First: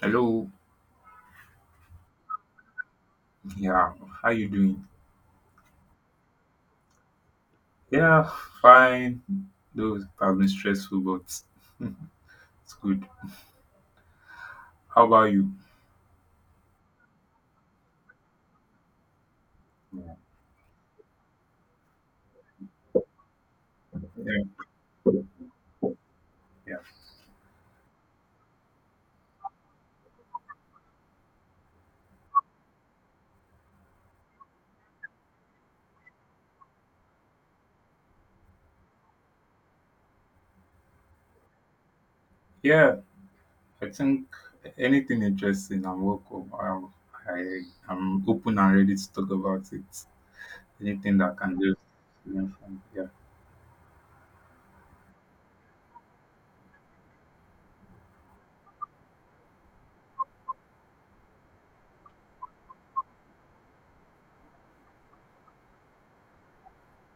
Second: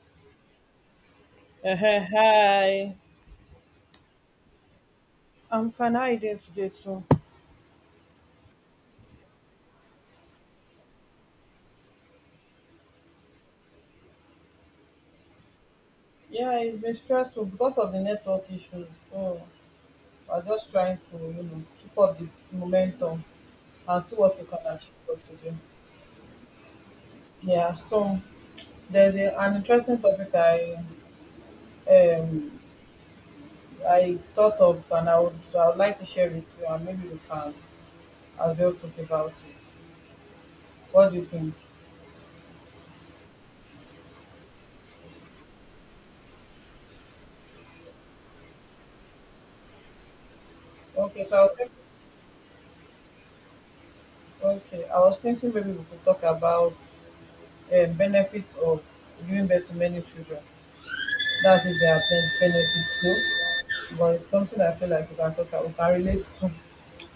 Hello. Hi. Yeah. How you doing? I'm fine. How are you doing today too? Yeah, fine. Though it has been stressful, but it's good. How about you? Yeah, it's been stressful because of the network issues. So Yeah. I'm just trying to keep up the momentum and see what we can Yeah. achieve for today. Yeah. Yeah, so there's an interesting topic um I thought of and I would like to share with you, and maybe we can as well talk about it. What do you think? Yeah, I think anything interesting, I'm welcome. I, I'm open and ready to talk about it. Anything Okay, that so I was can thinking, just learn from. Yeah. okay, I was thinking maybe we could talk about benefits of giving birth to many children. That's if there are benefits too. But it's something I feel like we can relate to.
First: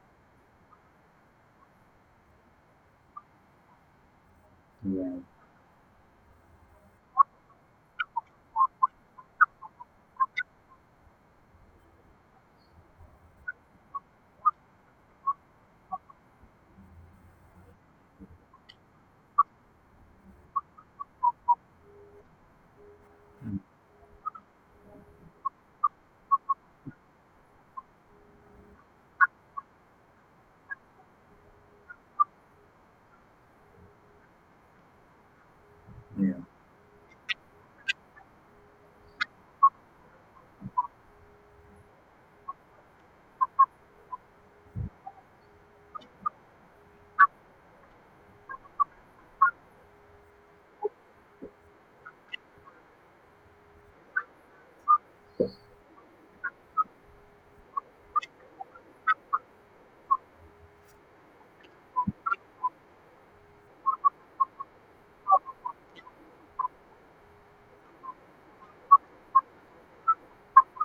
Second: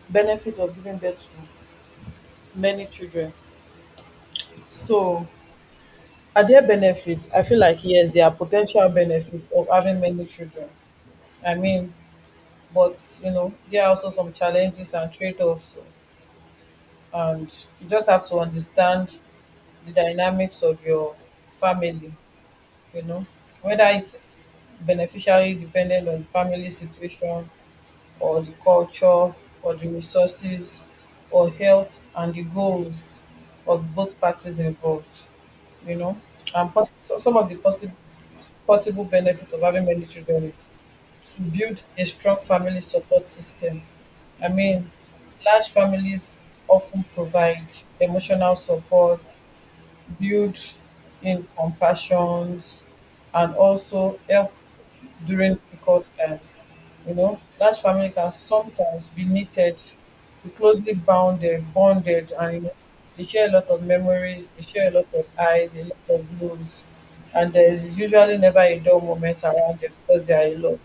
Benefit of giving birth to many children. Yeah. So are there benefits? I feel like yes, there are potential benefits of having many children. I mean, but there are also some challenges and trade-offs, and you just have to understand the dynamics of your family you know Mm. whether it is beneficially dependent on the family situation, or the culture, or the resources, or health and the goals of both parties involved you know Yeah. and so some of the possible benefits of having many children is to build a strong family support system. I mean, large families often provide emotional support, build in compassions, and also help during difficult times. You know, large family can sometimes be needed, be closely bonded, and they share a lot of memories, they share a lot of eyes, a lot of loves, and there is usually never a dull moment around them because they are a lot,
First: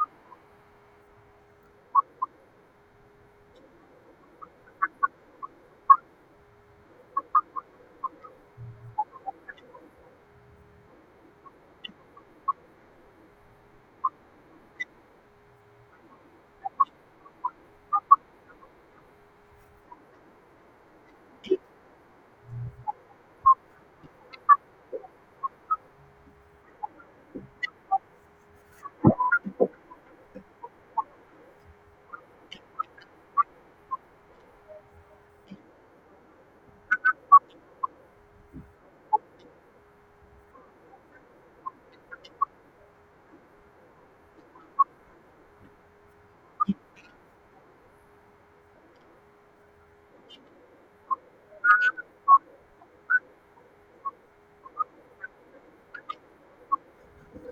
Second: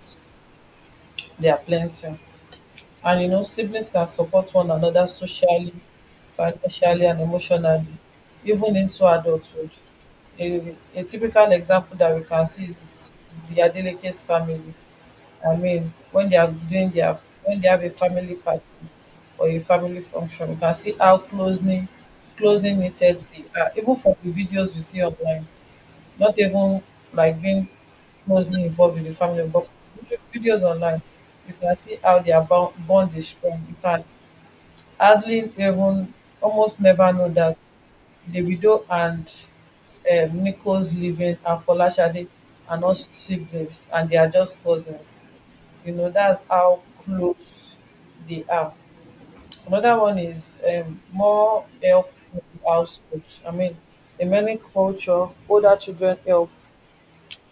they are plenty. And siblings can support one another socially, financially, and emotionally, even into adulthood. A typical example that we can see is the Adelekes family. I mean, when they are doing their, when they have a family party or a family function, you can see how closely knitted they are, even from the videos we see online, not even like being closely involved with the family. But videos online, you can see how their bond is strong. You can hardly even, almost never know that Davido and Nico's living and Folashade are not siblings and they are just cousins. You know, that's how close they are. Another one is more help in households. I mean, in many culture, older children help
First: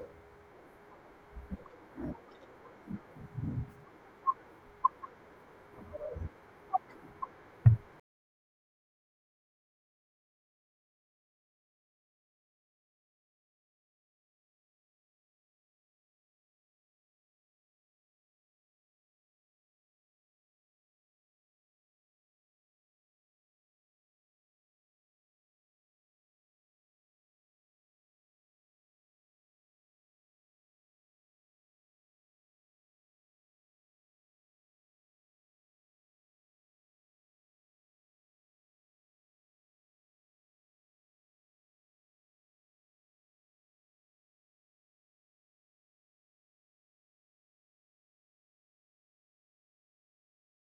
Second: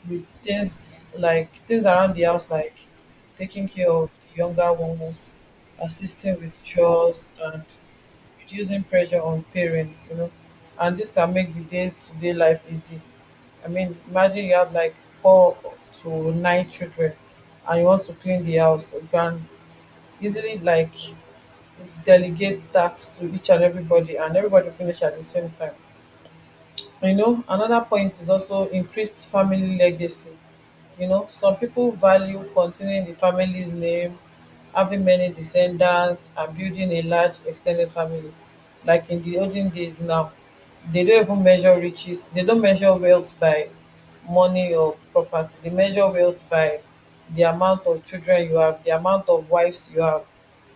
with things like things around the house, like taking care of the younger ones, assisting with chores, and reducing pressure on parents. And this can make the day to day life easy. I mean, imagine you have like four to nine children and you want to clean the house. You can easily like delegate tasks to each and everybody finish at the same time. Another point is also increased family legacy. Some people value continuing the family's name, having many descendants and building a large extended family. Like in the olden days, now they don't even measure riches, they don't measure wealth by money or property, they measure wealth by the amount of children you have, the amount of wives you have.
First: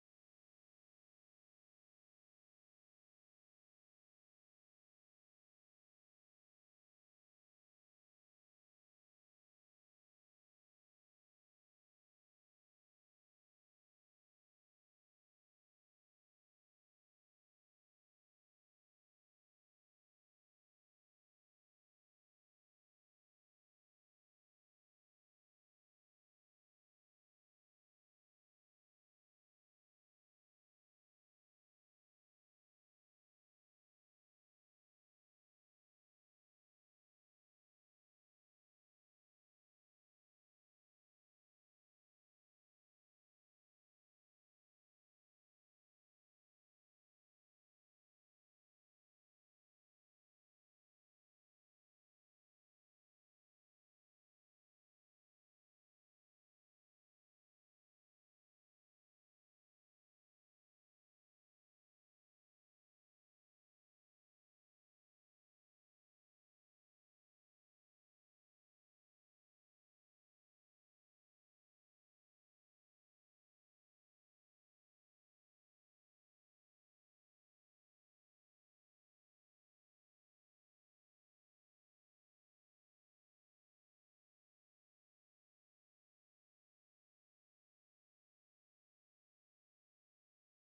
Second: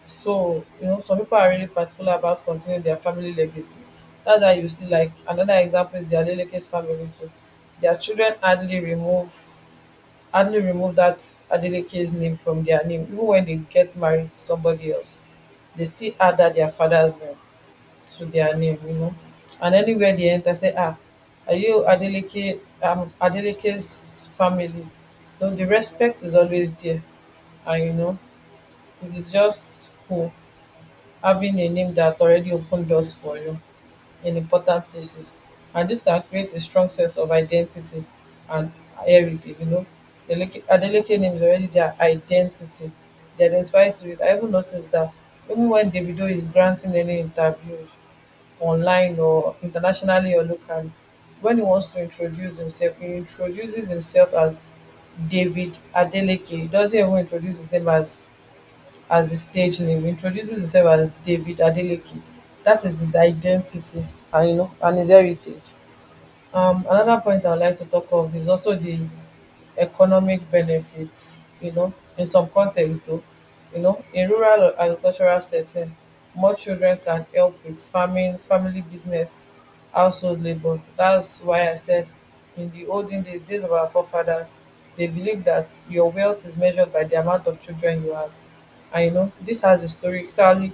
So, some people are really particular about continuing their family legacy. That's why you see, like, another example is the Adeleke's family too. Their children hardly remove that Adeleke's name from their name. Even when they get married to somebody else, they still add that their father's name to their name. And anywhere they enter, say, ah, are you Adeleke, Adeleke's family? No, the respect is always there, and it is just cool having a name that already opened doors for you in important places. And this can create a strong sense of identity and heritage. Adeleke name is already their identity. They identify to it. I even noticed that even when Davido is granting any interviews online or internationally or locally, when he wants to introduce himself, he introduces himself as David Adeleke. He doesn't even introduce his name as his stage name. He introduces himself as David Adeleke. That is his identity and you know and his heritage. Another point I would like to talk of is also the economic benefits. In some context though, in rural or agricultural setting, more children can help with farming, family business, household labor. That's why I said in the olden days, days of our forefathers, they believed that your wealth is measured by the amount of children you have. And this has historically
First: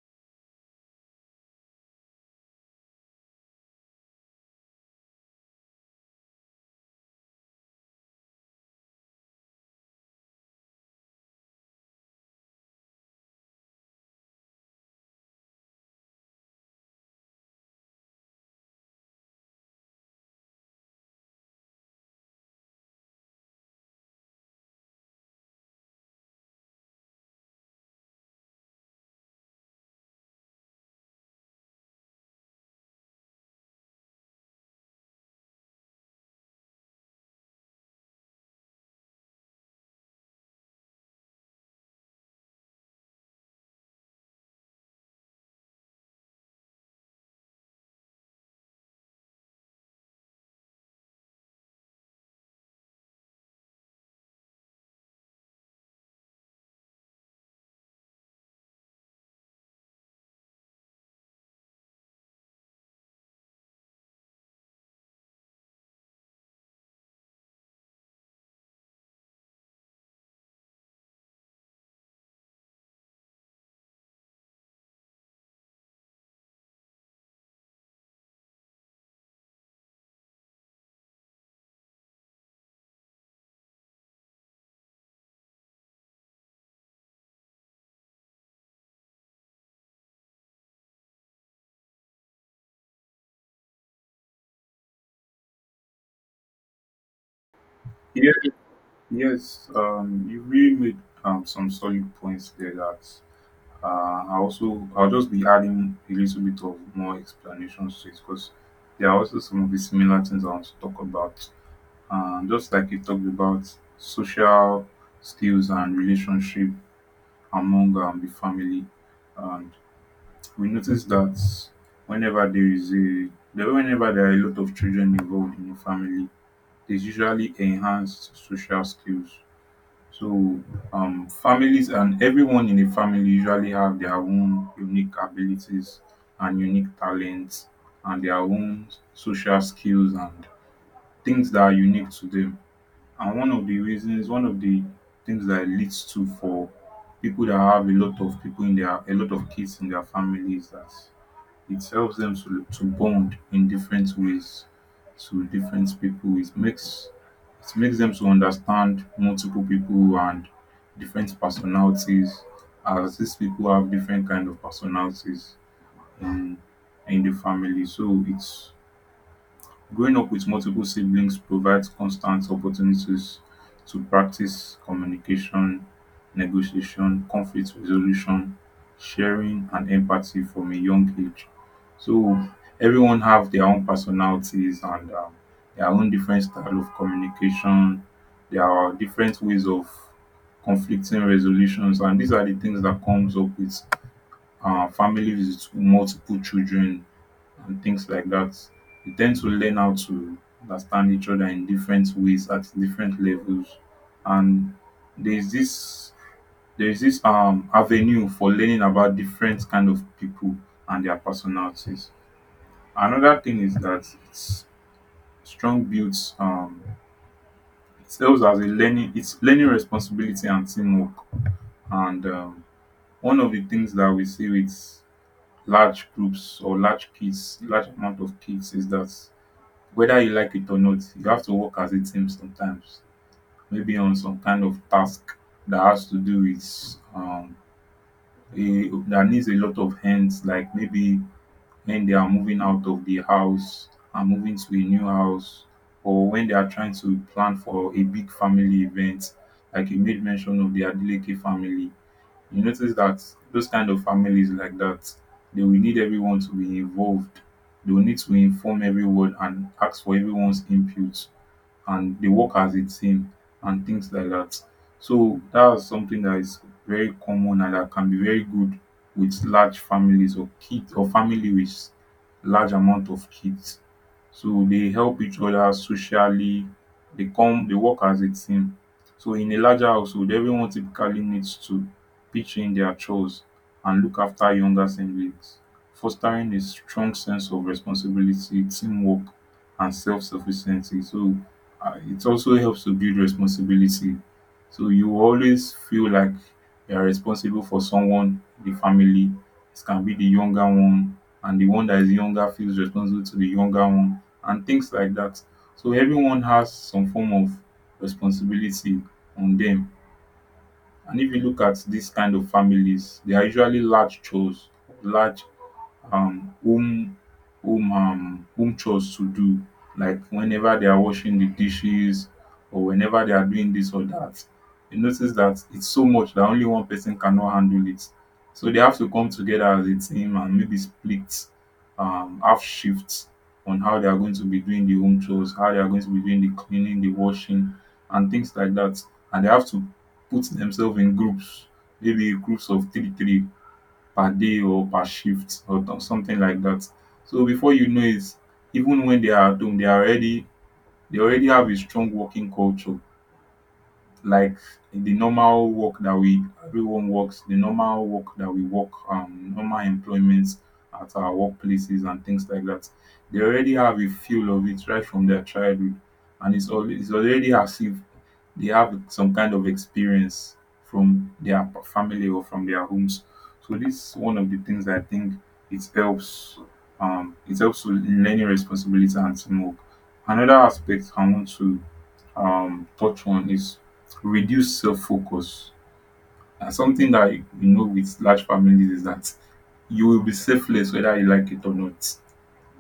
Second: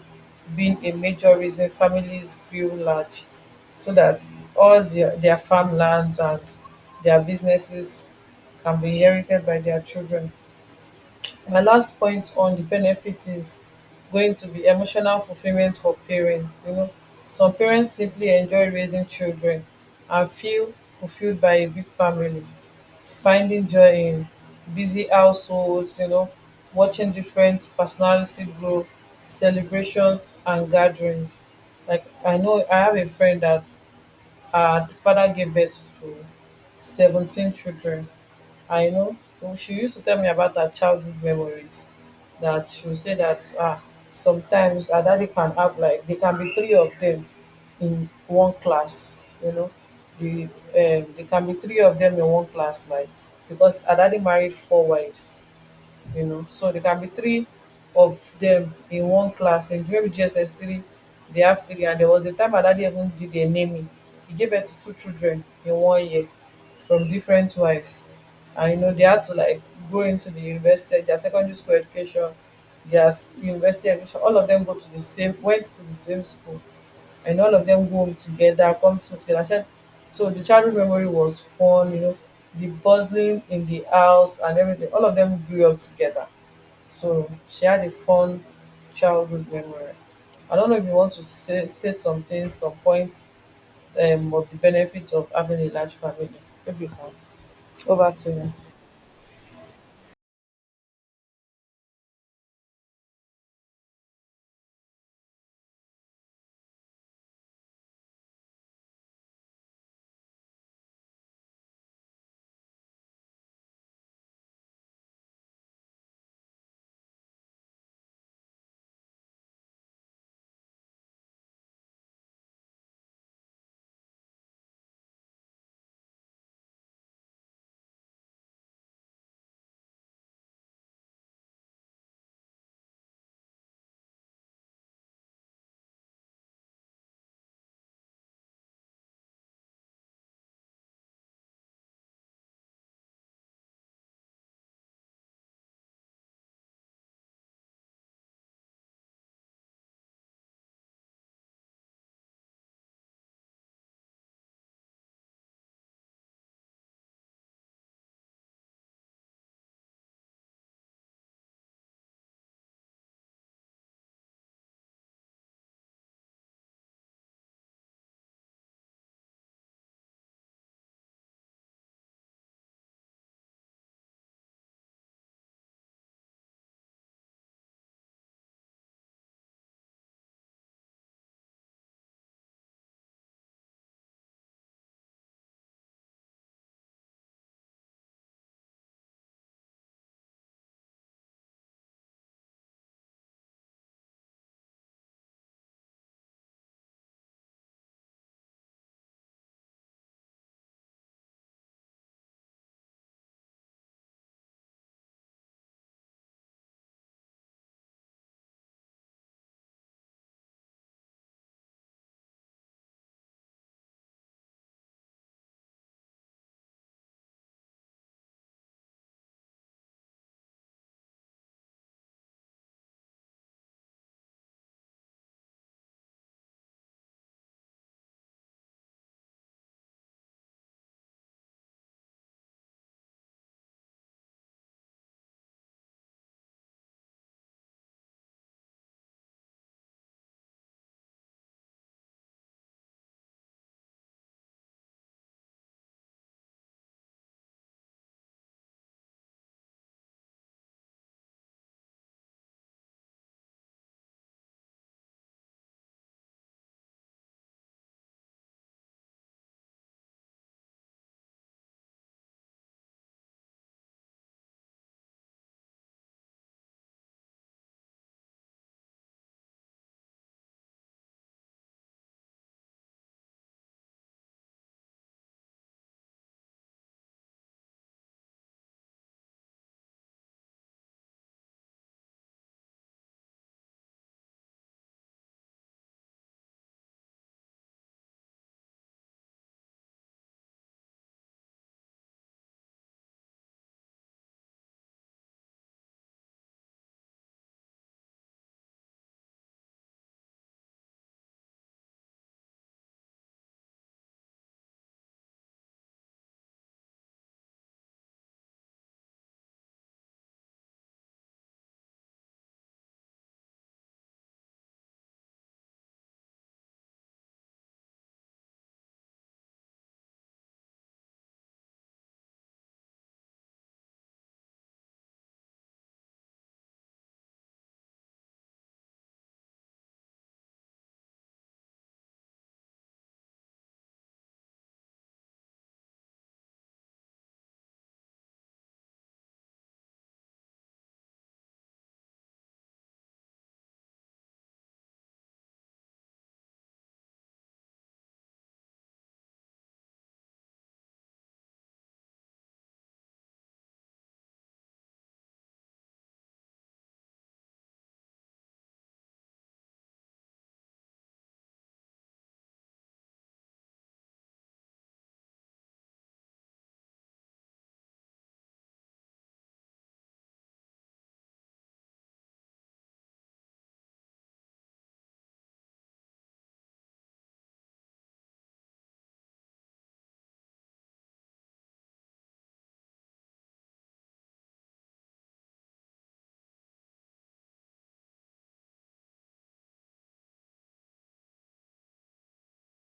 been a major reason families grew large so that all their farmlands and their businesses can be inherited by their children. My last point on the benefits is going to be emotional fulfillment for parents. You know, some parents simply enjoy raising children and feel fulfilled by a big family, finding joy in busy households, watching different personality grow, celebrations and gatherings. Like I know I have a friend that her father gave birth to 17 children. Well, she used to tell me about her childhood memories, that she would say that ah, sometimes her daddy can have like, there can be three of them in one class. The, um, there can be three of them in one class, like, because her daddy married four wives. So there can be three of them in one class. In maybe GSS three, they have three. And there was a time my daddy even did a naming. He gave birth to two children in one year from different wives. And they had to like go into the university, their secondary school education, university education, all of them go to the same went to the same school, and all of them go home together, come home together. I said, so the childhood memory was fun, the bustling in the house and everything. All of them grew up together. So she had a fun childhood memory. I don't know if you want to say, state some things, some points of the benefits of having a large family. Maybe you can. Over to Yeah. you. Yes. You really made some solid points there that I also I'll just be adding a little bit of more explanations to it because there are also some of the similar things I want to talk about. Just like you talked about social skills and relationship among the family, and we notice that whenever there is whenever there are a lot of children involved in a family, there's usually enhanced social skills, so families and everyone in a family usually have their own unique abilities and unique talents and their own social skills and things that are unique to them. And one of the reasons, one of the things that it leads to for people that have a lot of people in their, a lot of kids in their families that it helps them to bond in different ways to different people. It makes them to understand multiple people and different personalities, as these people have different kind of personalities in in the family. So it's growing up with multiple siblings provides constant opportunities to practice communication, negotiation, conflict resolution, sharing and empathy from a young age. So everyone have their own personalities and their own different style of communication. There are different ways of conflicting resolutions, and these are the things that comes up with families with multiple children and things like that. You tend to learn how to understand each other in different ways at different levels. And there's this there's this avenue for learning about different kind of people and their personalities. Another thing is that it's strong builds it serves as a learning it's learning responsibility and teamwork. And one of the things that we see with large groups or large kids, large amount of kids is that whether you like it or not, you have to work as a team sometimes, maybe on some kind of task that has to do with that needs a lot of hands, like maybe when they are moving out of the house and moving to a new house, or when they are trying to plan for a big family event, like you made mention of the Adeleke family. You notice that those kind of families like that, they will need everyone to be involved. They will need to inform everyone and ask for everyone's input, and they work as a team and things like that. So that's something that is very common and that can be very good with large families or kids or family with large amount of kids. So they help each other socially. They work as a team. So in a larger household, everyone typically needs to pitching their chores and look after younger siblings, fostering a strong sense of responsibility, teamwork, and self sufficiency. So it also helps to build responsibility. So you always feel like you are responsible for someone in the family. It can be the younger one, and the one that is younger feels responsible to the younger one, and things like that. So everyone has some form of responsibility on them. And if you look at these kind of families, they are usually large chores, large um home home chores to do, like whenever they are washing the dishes or whenever they are doing this or that, you notice that it's so much that only one person cannot handle it. So they have to come together as a team and maybe split half shifts on how they are going to be doing the home chores, how they are going to be doing the cleaning, the washing, and things like that. And they have to put themselves in groups, maybe groups of three three per day or per shift, or something like that. So before you know it, even when they are at home, they are already, they already have a strong working culture, like the normal work that we everyone works, the normal work that we work, normal employments at our workplaces and things like that. They already have a feel of it right from their childhood, and it's already as if they have some kind of experience from their family or from their homes. So this is one of the things I think it helps. It helps with learning responsibility and teamwork. Another aspect I want to touch on is reduce self focus. And something that you know with large families is that you will be selfless whether you like it or not.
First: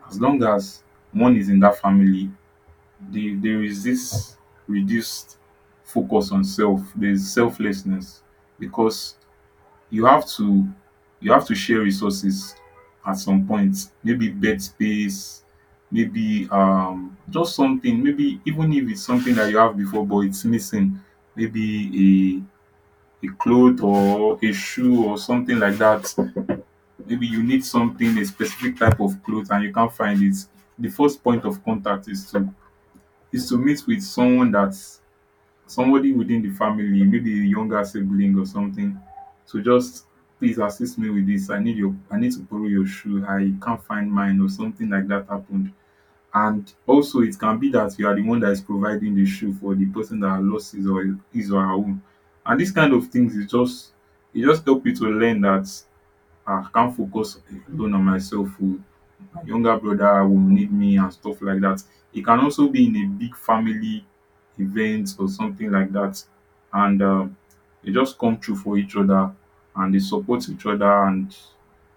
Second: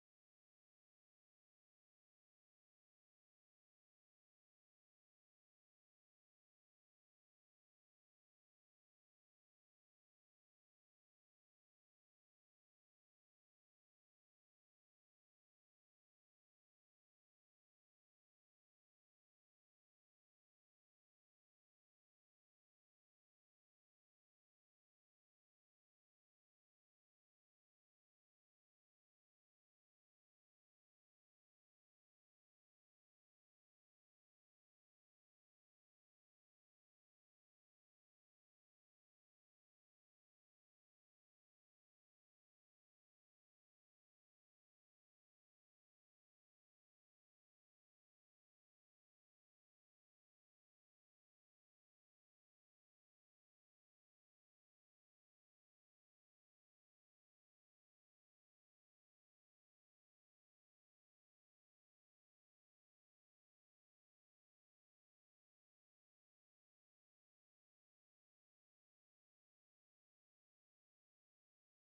As long as one is in that family, there is this reduced focus on self, there is selflessness because you have to you have to share resources at some point, maybe bed space, maybe just something, maybe even if it's something that you have before but it's missing, maybe a cloth or a shoe or something like that. Maybe you need something, a specific type of cloth, and you can't find it. The first point of contact is to meet with someone that's somebody within the family, maybe a younger sibling or something, to just please assist me with this. I need to borrow your shoe. I can't find mine, or something like that happened. And also it can be that you are the one that is providing the shoe for the person that lost his or her own. And this kind of things is just, it just help you to learn that, "Ah, I can't focus alone on myself. Oh. My younger brother will need me," and stuff like that. It can also be in a big family event or something like that. And they just come through for each other and they support each other, and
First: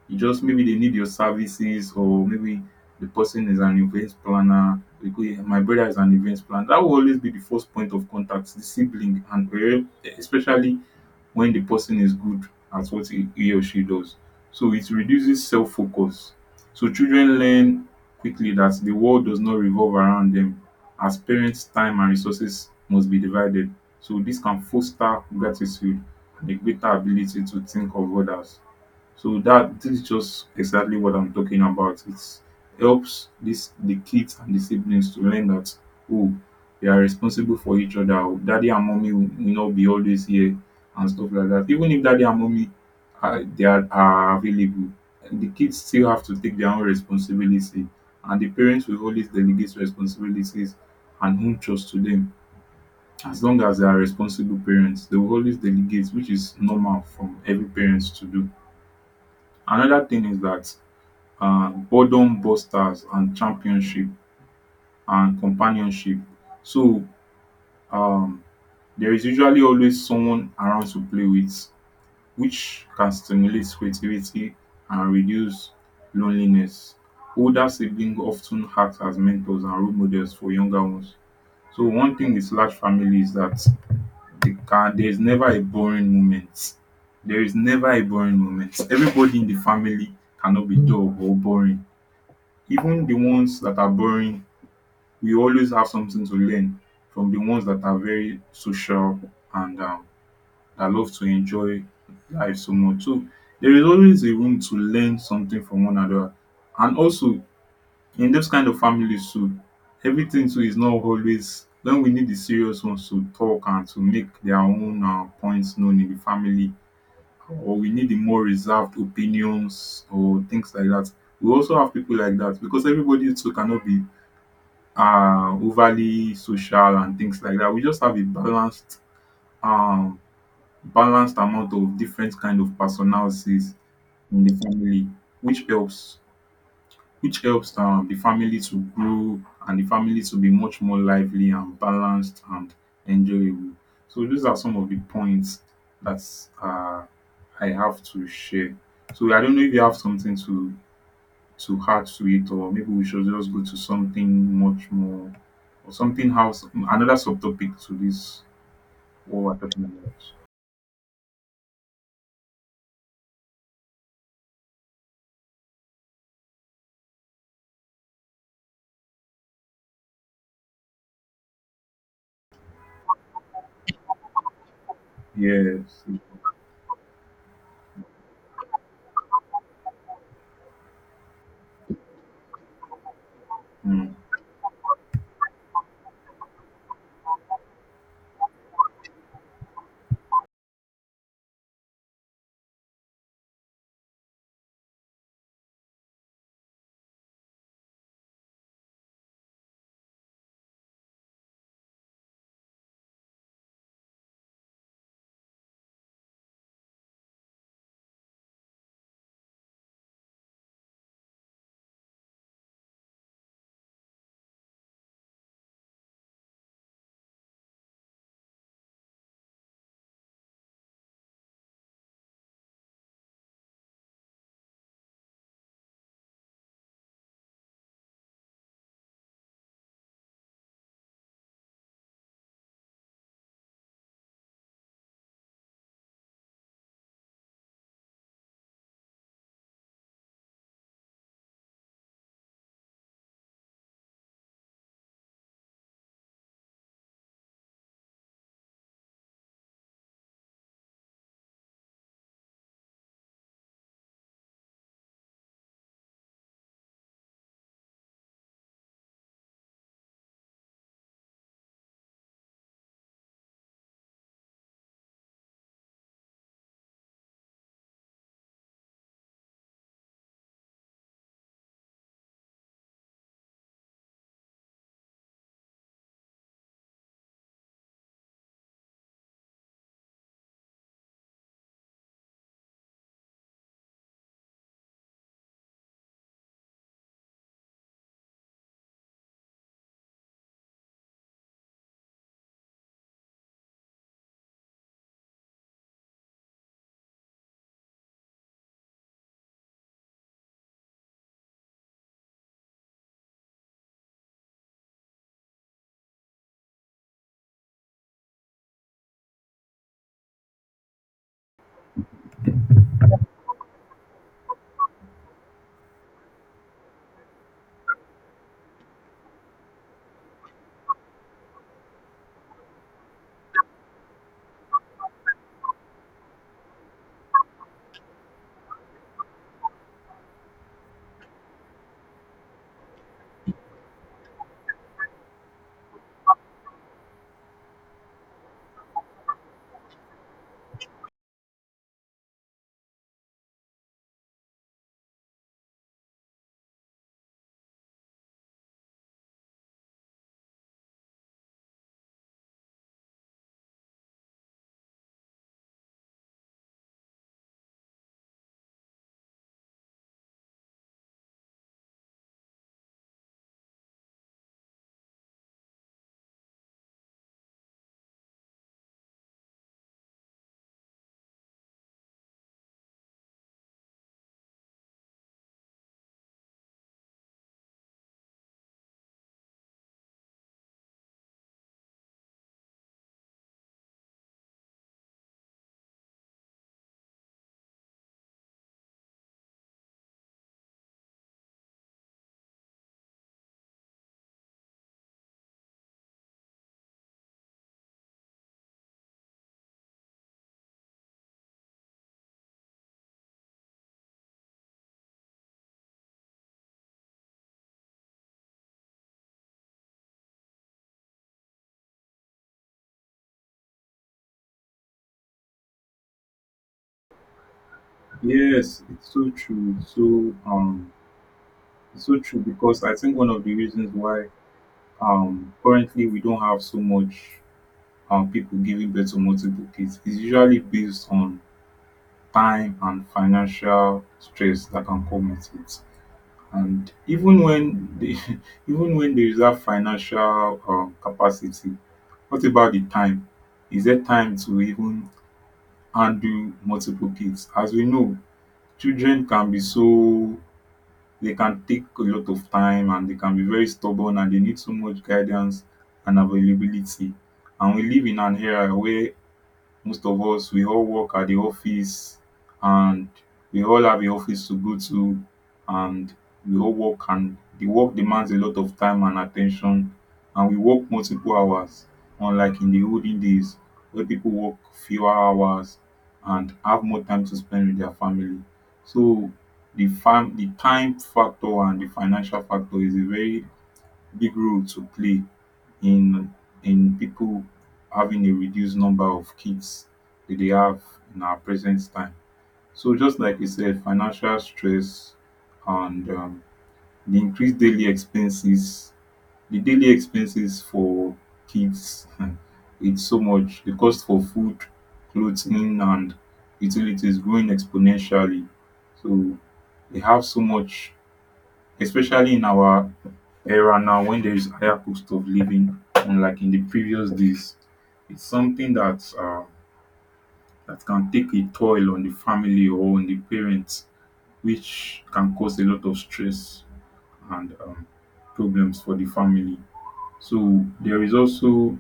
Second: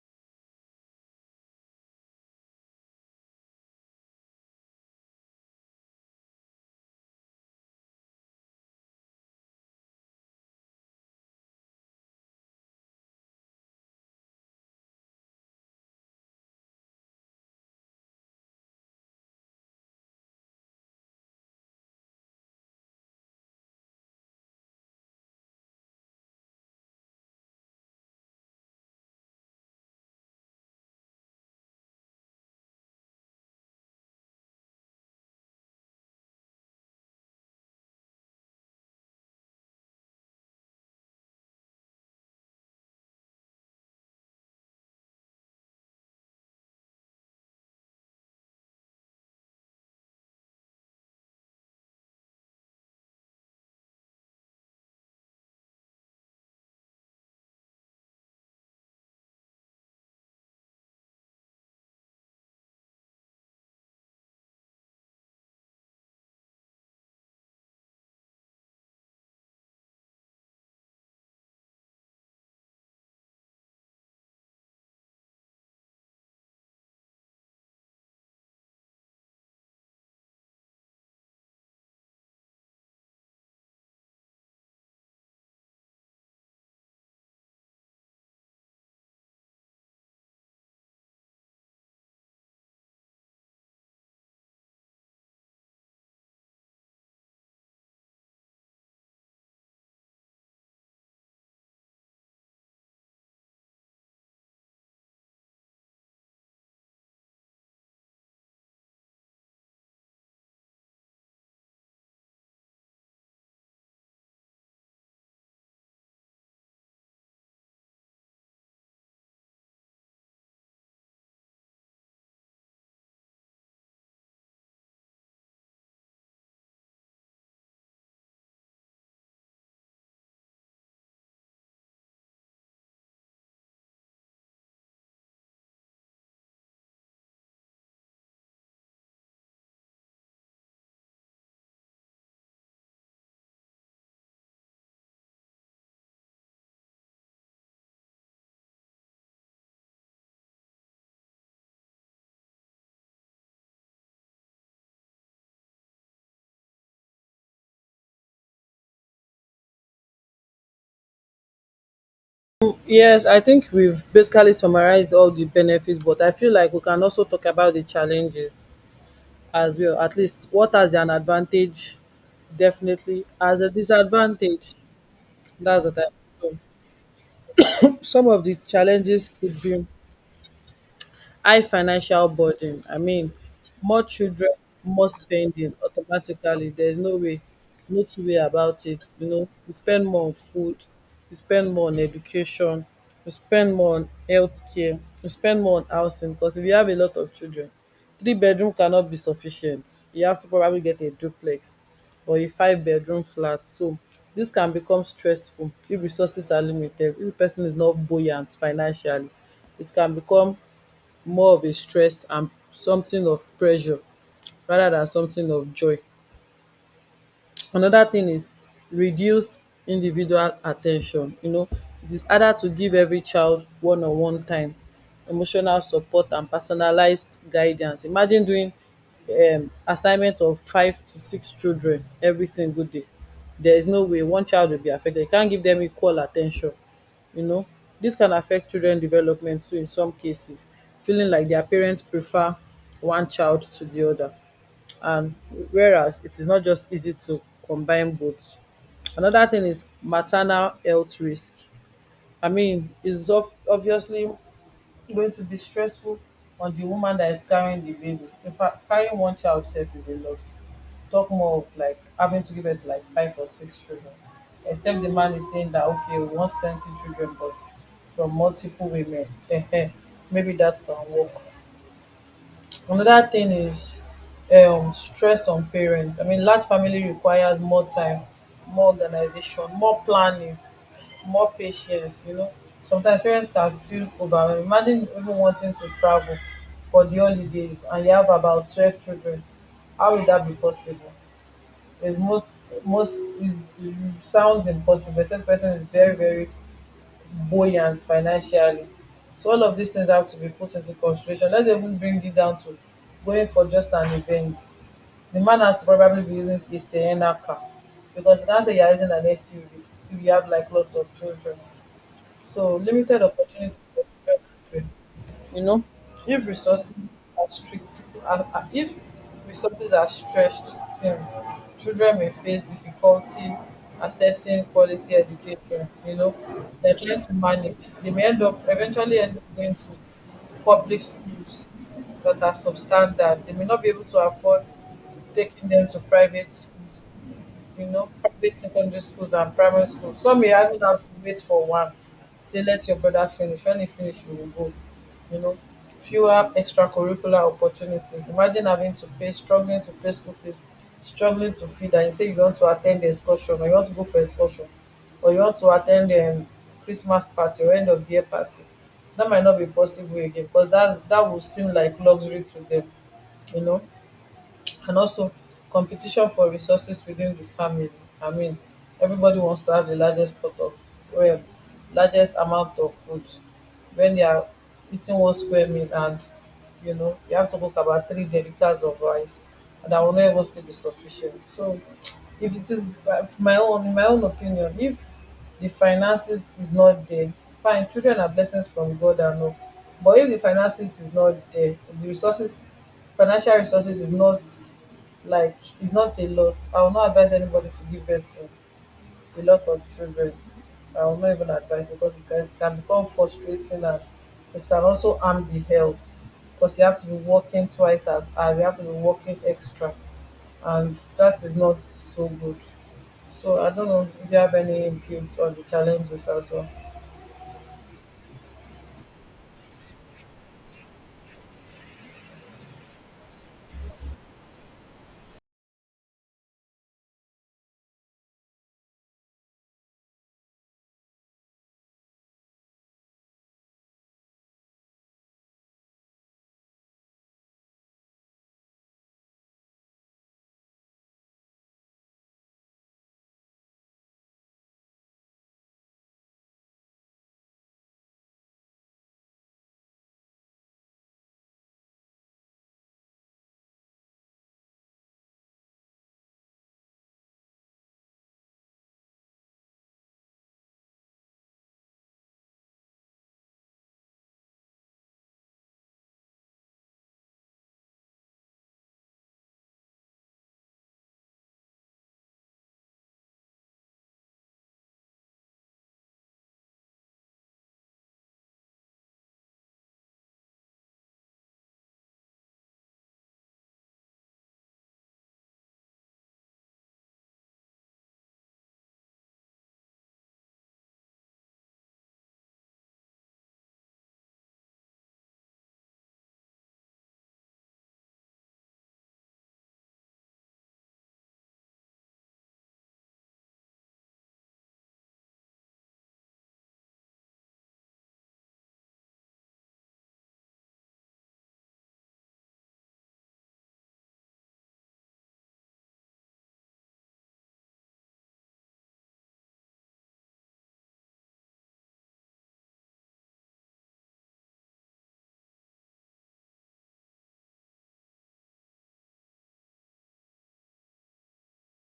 you just, maybe they need your services, or maybe the person is an event planner. They go, "Yeah, my brother is an event planner." That will always be the first point of contact, the sibling, and especially when the person is good at what he or she does. So it reduces self focus. So children learn quickly that the world does not revolve around them, as parents' time and resources must be divided. So this can foster gratitude and a greater ability to think of others. So that, this is just exactly what I'm talking about. It helps this the kids and the siblings to learn that, oh, they are responsible for each other. Oh, daddy and mommy will not be always here, and stuff like that. Even if daddy and mommy are available, the kids still have to take their own responsibility, and the parents will always delegate responsibilities and own trust to them. As long as they are responsible parents, they will always delegate, which is normal from every parents to do. Another thing is that boredom busters and championship and companionship. So um there is usually always someone around to play with, which can stimulate creativity and reduce loneliness. Older siblings often act as mentors and role models for younger ones. So one thing with large families is dat there is never a boring moment. There is never a boring moment. Everybody in the family cannot be dull or boring. Even the ones that are boring, we always have something to learn from the ones that are very social and that love to enjoy life so much. So there is always a room to learn something from one another. And also in those kind of families too, everything too is not always when we need the serious ones to talk and to make their own points known in the family, or we need the more reserved opinions or things like that. We also have people like that because everybody too cannot be overly social and things like that. We just have a balanced um balanced amount of different kind of personalities in the family, which helps, the family to grow, and the family to be much more lively and balanced and enjoyable. So those are some of the points that uh I have to share. So I don't know if you have something to too hard to it, or maybe we should just go to something much more, or something else, another subtopic to this what we're talking about. Yes, I think we've basically summarized all the benefits, but I feel like we can also talk about the challenges as well. At least what has an advantage, definitely, as a disadvantage. That's the Yes. time. So some of the challenges could be high financial burden. I mean, more Mm. children, more spending automatically. There's no way, no two-way about it. You know, you spend more on food, you spend more on education, you spend more on healthcare, you spend more on housing. Because if you have a lot of children, three-bedroom cannot be sufficient. You have to probably get a duplex or a five-bedroom flat. So this can become stressful if resources are limited. If the person is not buoyant financially, it can become more of a stress and something of pressure rather than something of joy. Another thing is reduced individual attention. You know, it is harder to give every child one on one time, emotional support and personalized guidance. Imagine doing assignment of five to six children every single day. There is no way one child will be affected. You can't give them equal attention. You know, this can affect children development too, in some cases, feeling like their parents prefer one child to the other, and whereas it is not just easy to combine both. Another thing is maternal health risk. I mean, obviously going to be stressful on the woman that is carrying the baby. In fact, carrying one child self is a lot. Talk more of like having to give birth to like five or six children. Except the man is saying that okay, we want plenty children, but from multiple women, maybe that can work. Another thing is stress on parents. I mean, large family requires more time, more organization, more planning, more patience. You know, sometimes parents can feel overwhelmed. Imagine even wanting to travel for the holidays and you have about 12 children. How will that be possible? It most most is sounds impossible except the person is very very buoyant financially. So all of these things have to be put into consideration. Let's even bring it down to going for just an event. The man has to probably be using a Sienna car because you can't say you're using an SUV if you have like lots of children. So limited opportunities for children. If resources are strict, are- if resources are stretched thin, children may face difficulty accessing quality education. You know, they're trying to manage. They may end up going to public schools that are substandard. They may not be able to afford taking them to private schools, private secondary schools and primary schools. Some may even have to wait for one. Say, let your brother finish. When he finish, you will go. You know, fewer extracurricular opportunities. Imagine having to pay, struggling to pay school fees, struggling to feed, and you say you want to attend the excursion or you want to go for excursion or you want to attend the Christmas party or end of the year party. That might not be possible again because that would seem like luxury to them. you know and also competition for resources within the family. I mean, everybody wants to have the largest pot of, well, largest amount of food when they are eating one square meal, and you know you have to cook about three delicates of rice and that will not even still be sufficient. So if it is for my own, in my own opinion, if the finances is not there, fine, children are blessings from God and all, but if the finances is not there, the resources, financial resources, is not, like is not a lot, I will not advise anybody to give birth a lot of children. I will not even advise it because it can become frustrating and it can also harm the health, because you have to be working twice as hard, you have to be working extra, and that is not so good. So I don't know if you have any input on the challenges as well. Yes, it's so true. So it's so true because I think one of the reasons why currently we don't have so much people giving birth to multiple kids is usually based on time and financial stress that can come with it. And even when they even when there is that financial capacity, what about the time? Is there time to even handle multiple kids? As we know, children can be so they can take a lot of time and they can be very stubborn and they need so much guidance and availability. And we live in an era where most of us we all work at the office and we all have a office to go to and we all work and the work demands a lot of time and attention and we work multiple hours, unlike in the olden days where people work fewer hours and have more time to spend with their family. So the time factor and the financial factor is a very big role to play in in people having a reduced number of kids that they have in our present time. So just like you said, financial stress and the increased daily expenses, the daily expenses for kids, it's so much. The cost for food, clothing, and utilities growing exponentially. So they have so much, especially in our era now when there is a higher cost of living, unlike in the previous days. It's something that that can take a toll on the family or on the parents, which can cause a lot of stress and problems for the family. So there is also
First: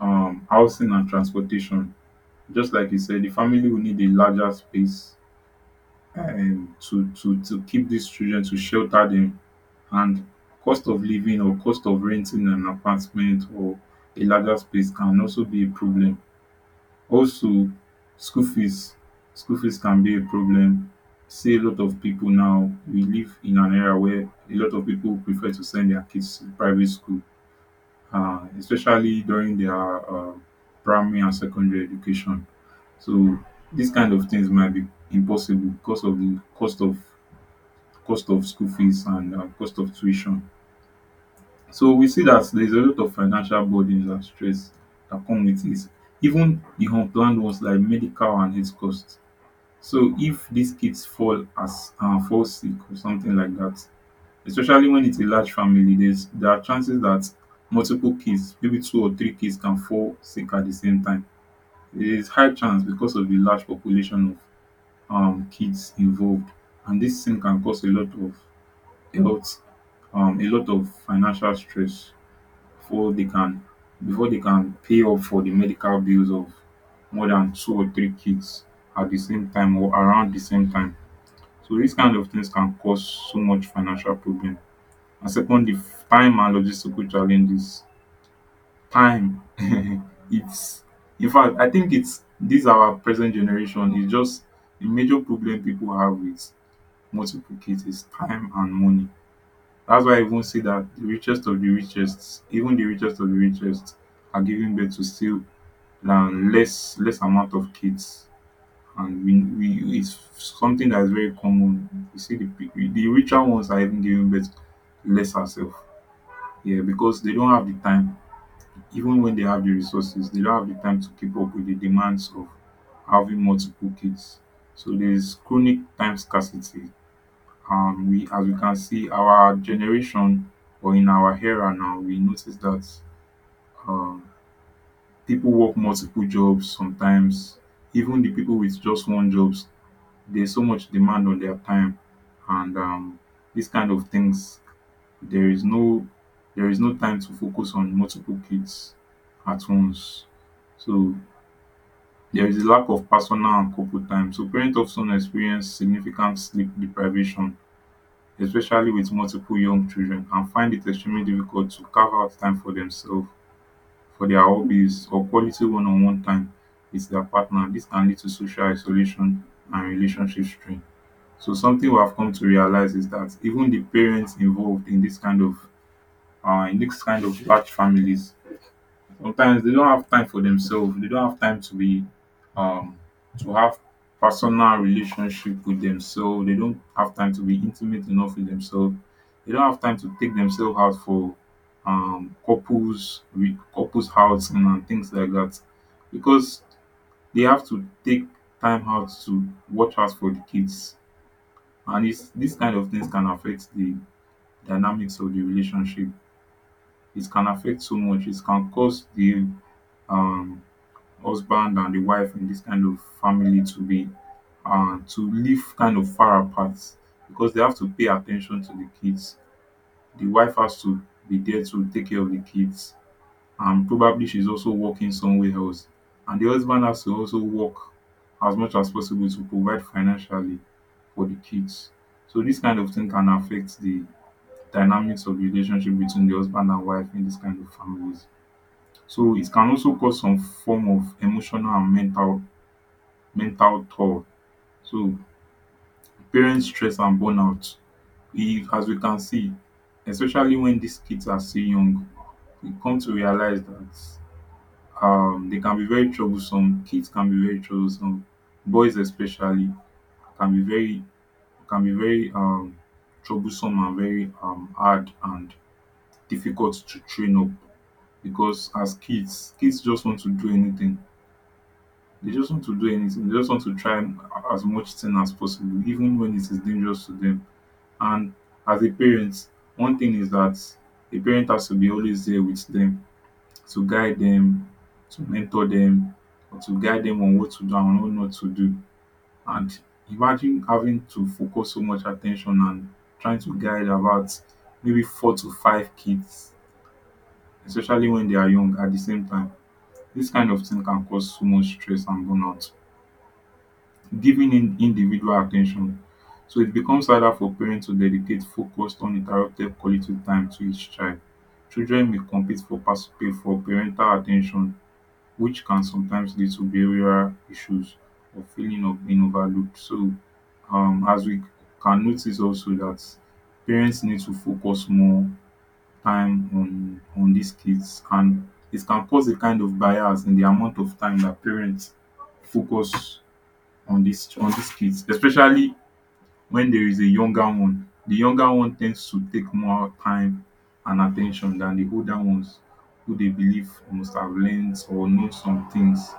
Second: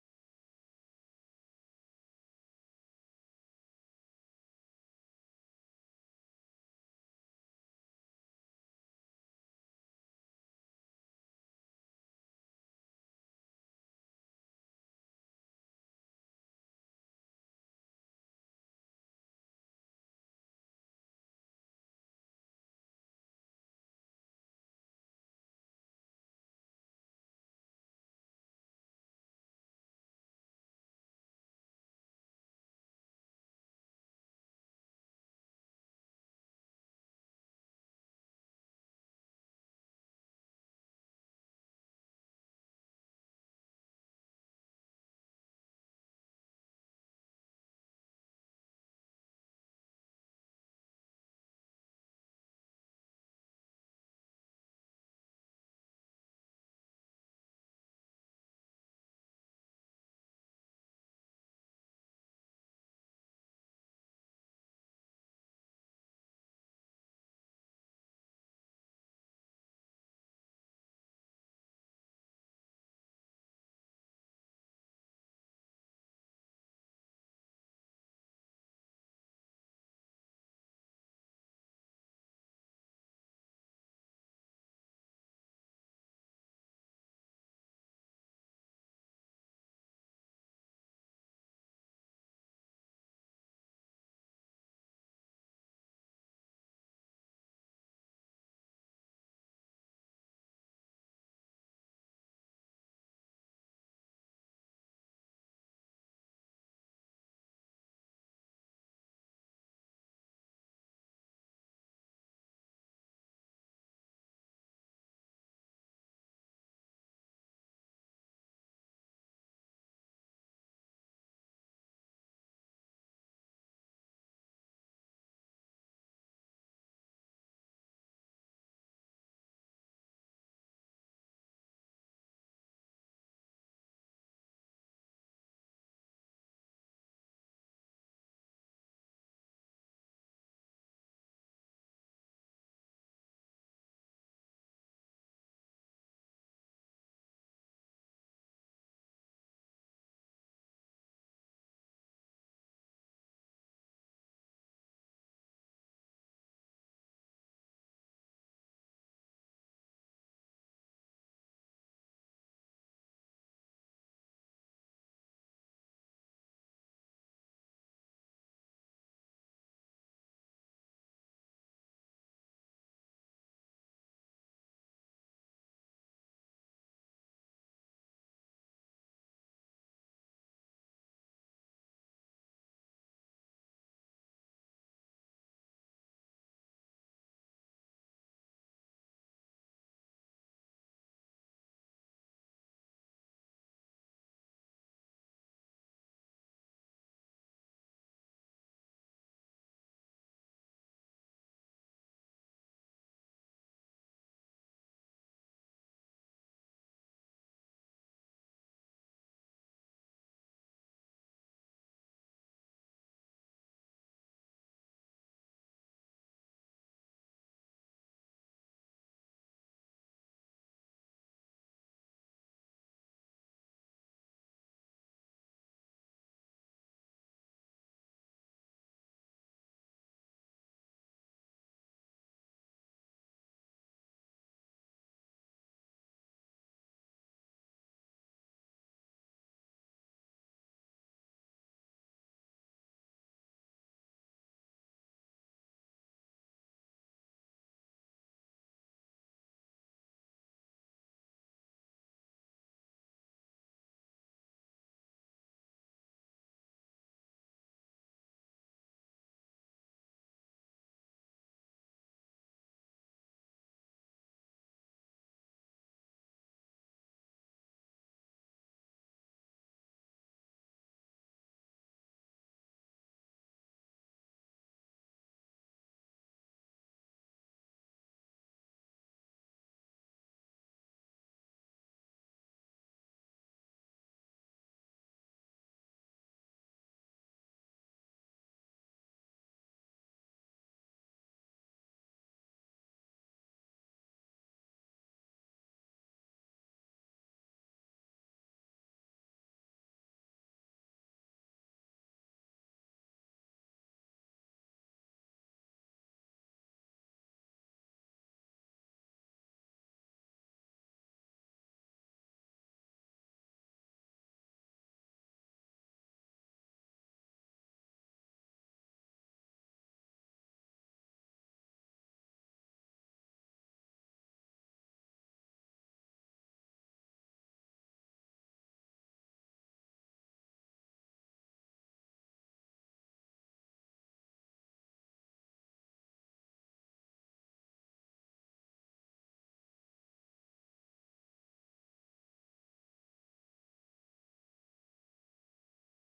housing and transportation. Just like you said, the family will need a larger space, to to keep these children, to shelter them. And cost of living or cost of renting an apartment or a larger space can also be a problem. Also, school fees school fees can be a problem. See, a lot of people now, we live in an era where a lot of people prefer to send their kids to private school, especially during their uh, primary and secondary education. So these kind of things might be impossible because of the cost of school fees and cost of tuition. So we see that there's a lot of financial burdens and stress that come with this. Even the unplanned ones like medical and health costs. So if these kids fall as fall sick or something like that, especially when it's a large family, there are chances that multiple kids, maybe two or three kids, can fall sick at the same time. There is high chance because of the large population of kids involved, and this thing can cause a lot of health, a lot of financial stress before they can before they can pay up for the medical bills of more than two or three kids at the same time or around the same time. So dis kind of things can cause so much financial problem. And secondly, time and logistical challenges. Time. Its in fact I think its this our present generation is just a major problem people have wit multiple kids is time and money. That's why I even say that the richest of the richest, even the richest of the richest, are giving birth to still than less amount of kids, and we it's something that is very common. You see, the richer ones are even giving birth less herself. Yeah, because they don't have the time. Even when they have the resources, they don't have the time to keep up with the demands of having multiple kids. So there's chronic time scarcity. We, as we can see our generation, or in our era now, we notice that um people work multiple jobs sometimes. Even the people with just one jobs, there's so much demand on their time, and these kind of things, there is no there is no time to focus on multiple kids at once. So there is a lack of personal and couple time. So parents often experience significant sleep deprivation, especially with multiple young children, and find it extremely difficult to carve out time for themselves, for their hobbies or quality one-on-one time with their partner. This can lead to social isolation and relationship strain. So something we have come to realise is that even the parents involved in this kind of in this kind of large families, sometimes they don't have time for themselves. They don't have time to be um to have personal relationship with themselves. They don't have time to be intimate enough with themselves. They don't have time to take themselves out for couples housing and things like that, because they have to take time out to watch out for the kids. And it's this kind of things can affect the dynamics of the relationship. It can affect so much. It can cause the um husband and the wife in this kind of family to be to live kind of far apart, because they have to pay attention to the kids. The wife has to be there to take care of the kids, and probably she's also working somewhere else. And the husband has to also work as much as possible to provide financially for the kids. So this kind of thing can affect the dynamics of the relationship between the husband and wife in this kind of families. So it can also cause some form of emotional and mental toll. So parent stress and burnout, if as we can see, especially when these kids are still young, we come to realize that they can be very troublesome. Kids can be very troublesome. Boys especially can be very can be very um, troublesome and very hard and difficult to train up, because as kids, kids just want to do anything. They just want to do anything. They just want to try as much thing as possible, even when it is dangerous to them. And as a parent, one thing is that a parent has to be always there with them to guide them, to mentor them, or to guide them on what to do and what not to do. And imagine having to focus so much attention and trying to guide about maybe four to five kids, especially when they are young at the same time. This kind of thing can cause so much stress and burnout. Giving in individual attention, so it becomes harder for parents to dedicate focused uninterrupted quality time to each child. Children may compete for participate for parental attention, which can sometimes lead to behavioral issues or feeling of being overlooked. So as we can notice also that parents need to focus more time on these kids, and it can cause a kind of bias in the amount of time that parents focus on these kids, especially when there is a younger one. The younger one tends to take more time and attention than the older ones, who they believe must have learned or know some things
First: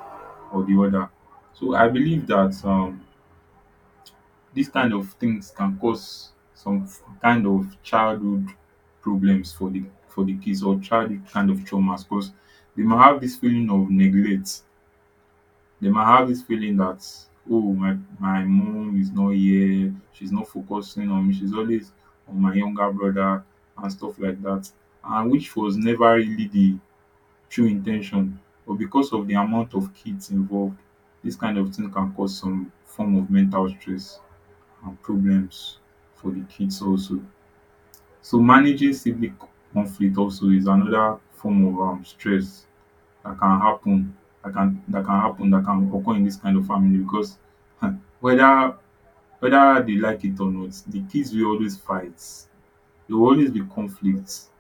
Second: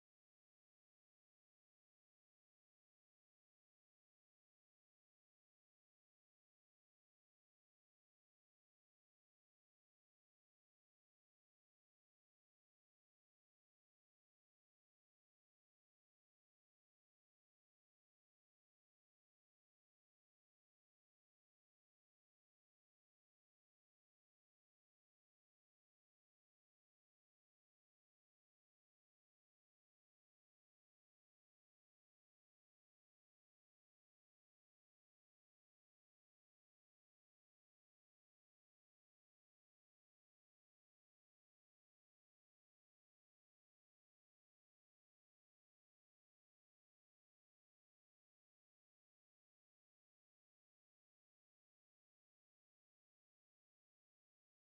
or the other. So I believe that dis kind of things can cause kind of childhood problems for the kids, or childhood kind of traumas, cause they might have this feeling of neglect. They might have this feeling that, oh, my mom is not here, she's not focusing on me, she's always on my younger brother and stuff like that. And which was never really the true intention. But because of the amount of kids involved, this kind of thing can cause some form of mental stress and problems for the kids also. So managing sibling conflict also is another form of stress that can happen, that can happen that can occur in this kind of family, because whether whether they like it or not, the kids will always fight. There will always be conflicts.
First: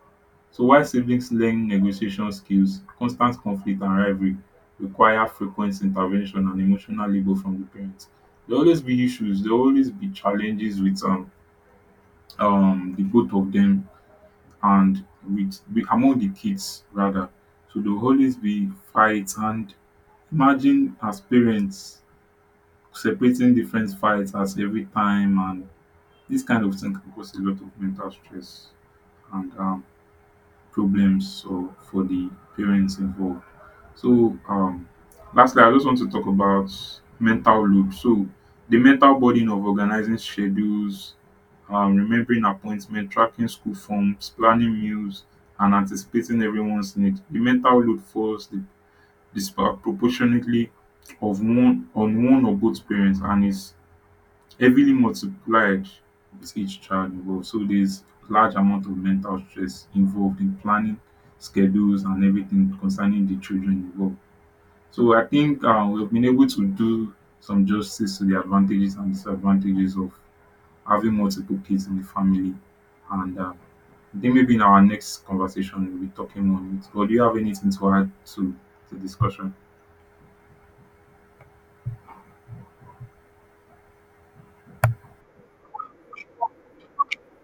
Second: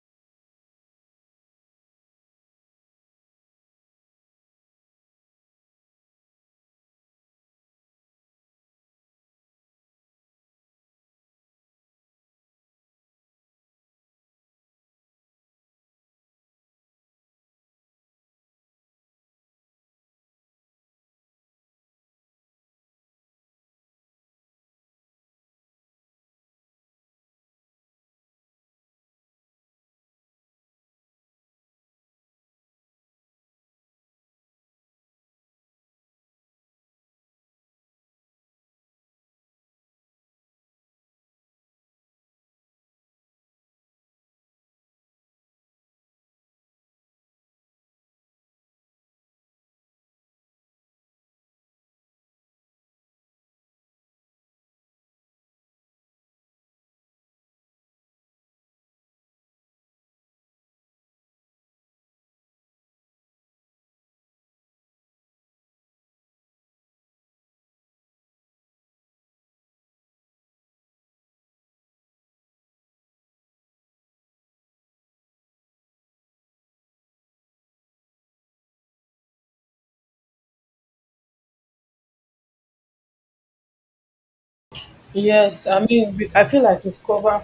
So while siblings learn negotiation skills, constant conflict and rivalry require frequent intervention and emotional labor from the parents. There will always be issues, there will always be challenges with the both of them, and with among the kids rather. So there will always be fights, and imagine as parents separating different fights as every time, and this kind of thing can cause a lot of mental stress and problems so, for the parents involved. So, lastly, I just want to talk about mental load. So, the mental burden of organizing schedules, remembering appointments, tracking school forms, planning meals, and anticipating everyone's needs. The mental load falls the disproportionately, of one on one or both parents, and is heavily multiplied with each child involved. So there's large amount of mental stress involved in planning schedules and everything concerning the children involved. So I think we've been able to do some justice to the advantages and disadvantages of having multiple kids in the family, and I think maybe in our next conversation we'll be talking on it. But do you have anything to add to the discussion? Yes, I mean, I feel like we've covered.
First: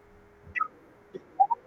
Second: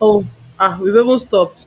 Oh, ah, we've even stopped.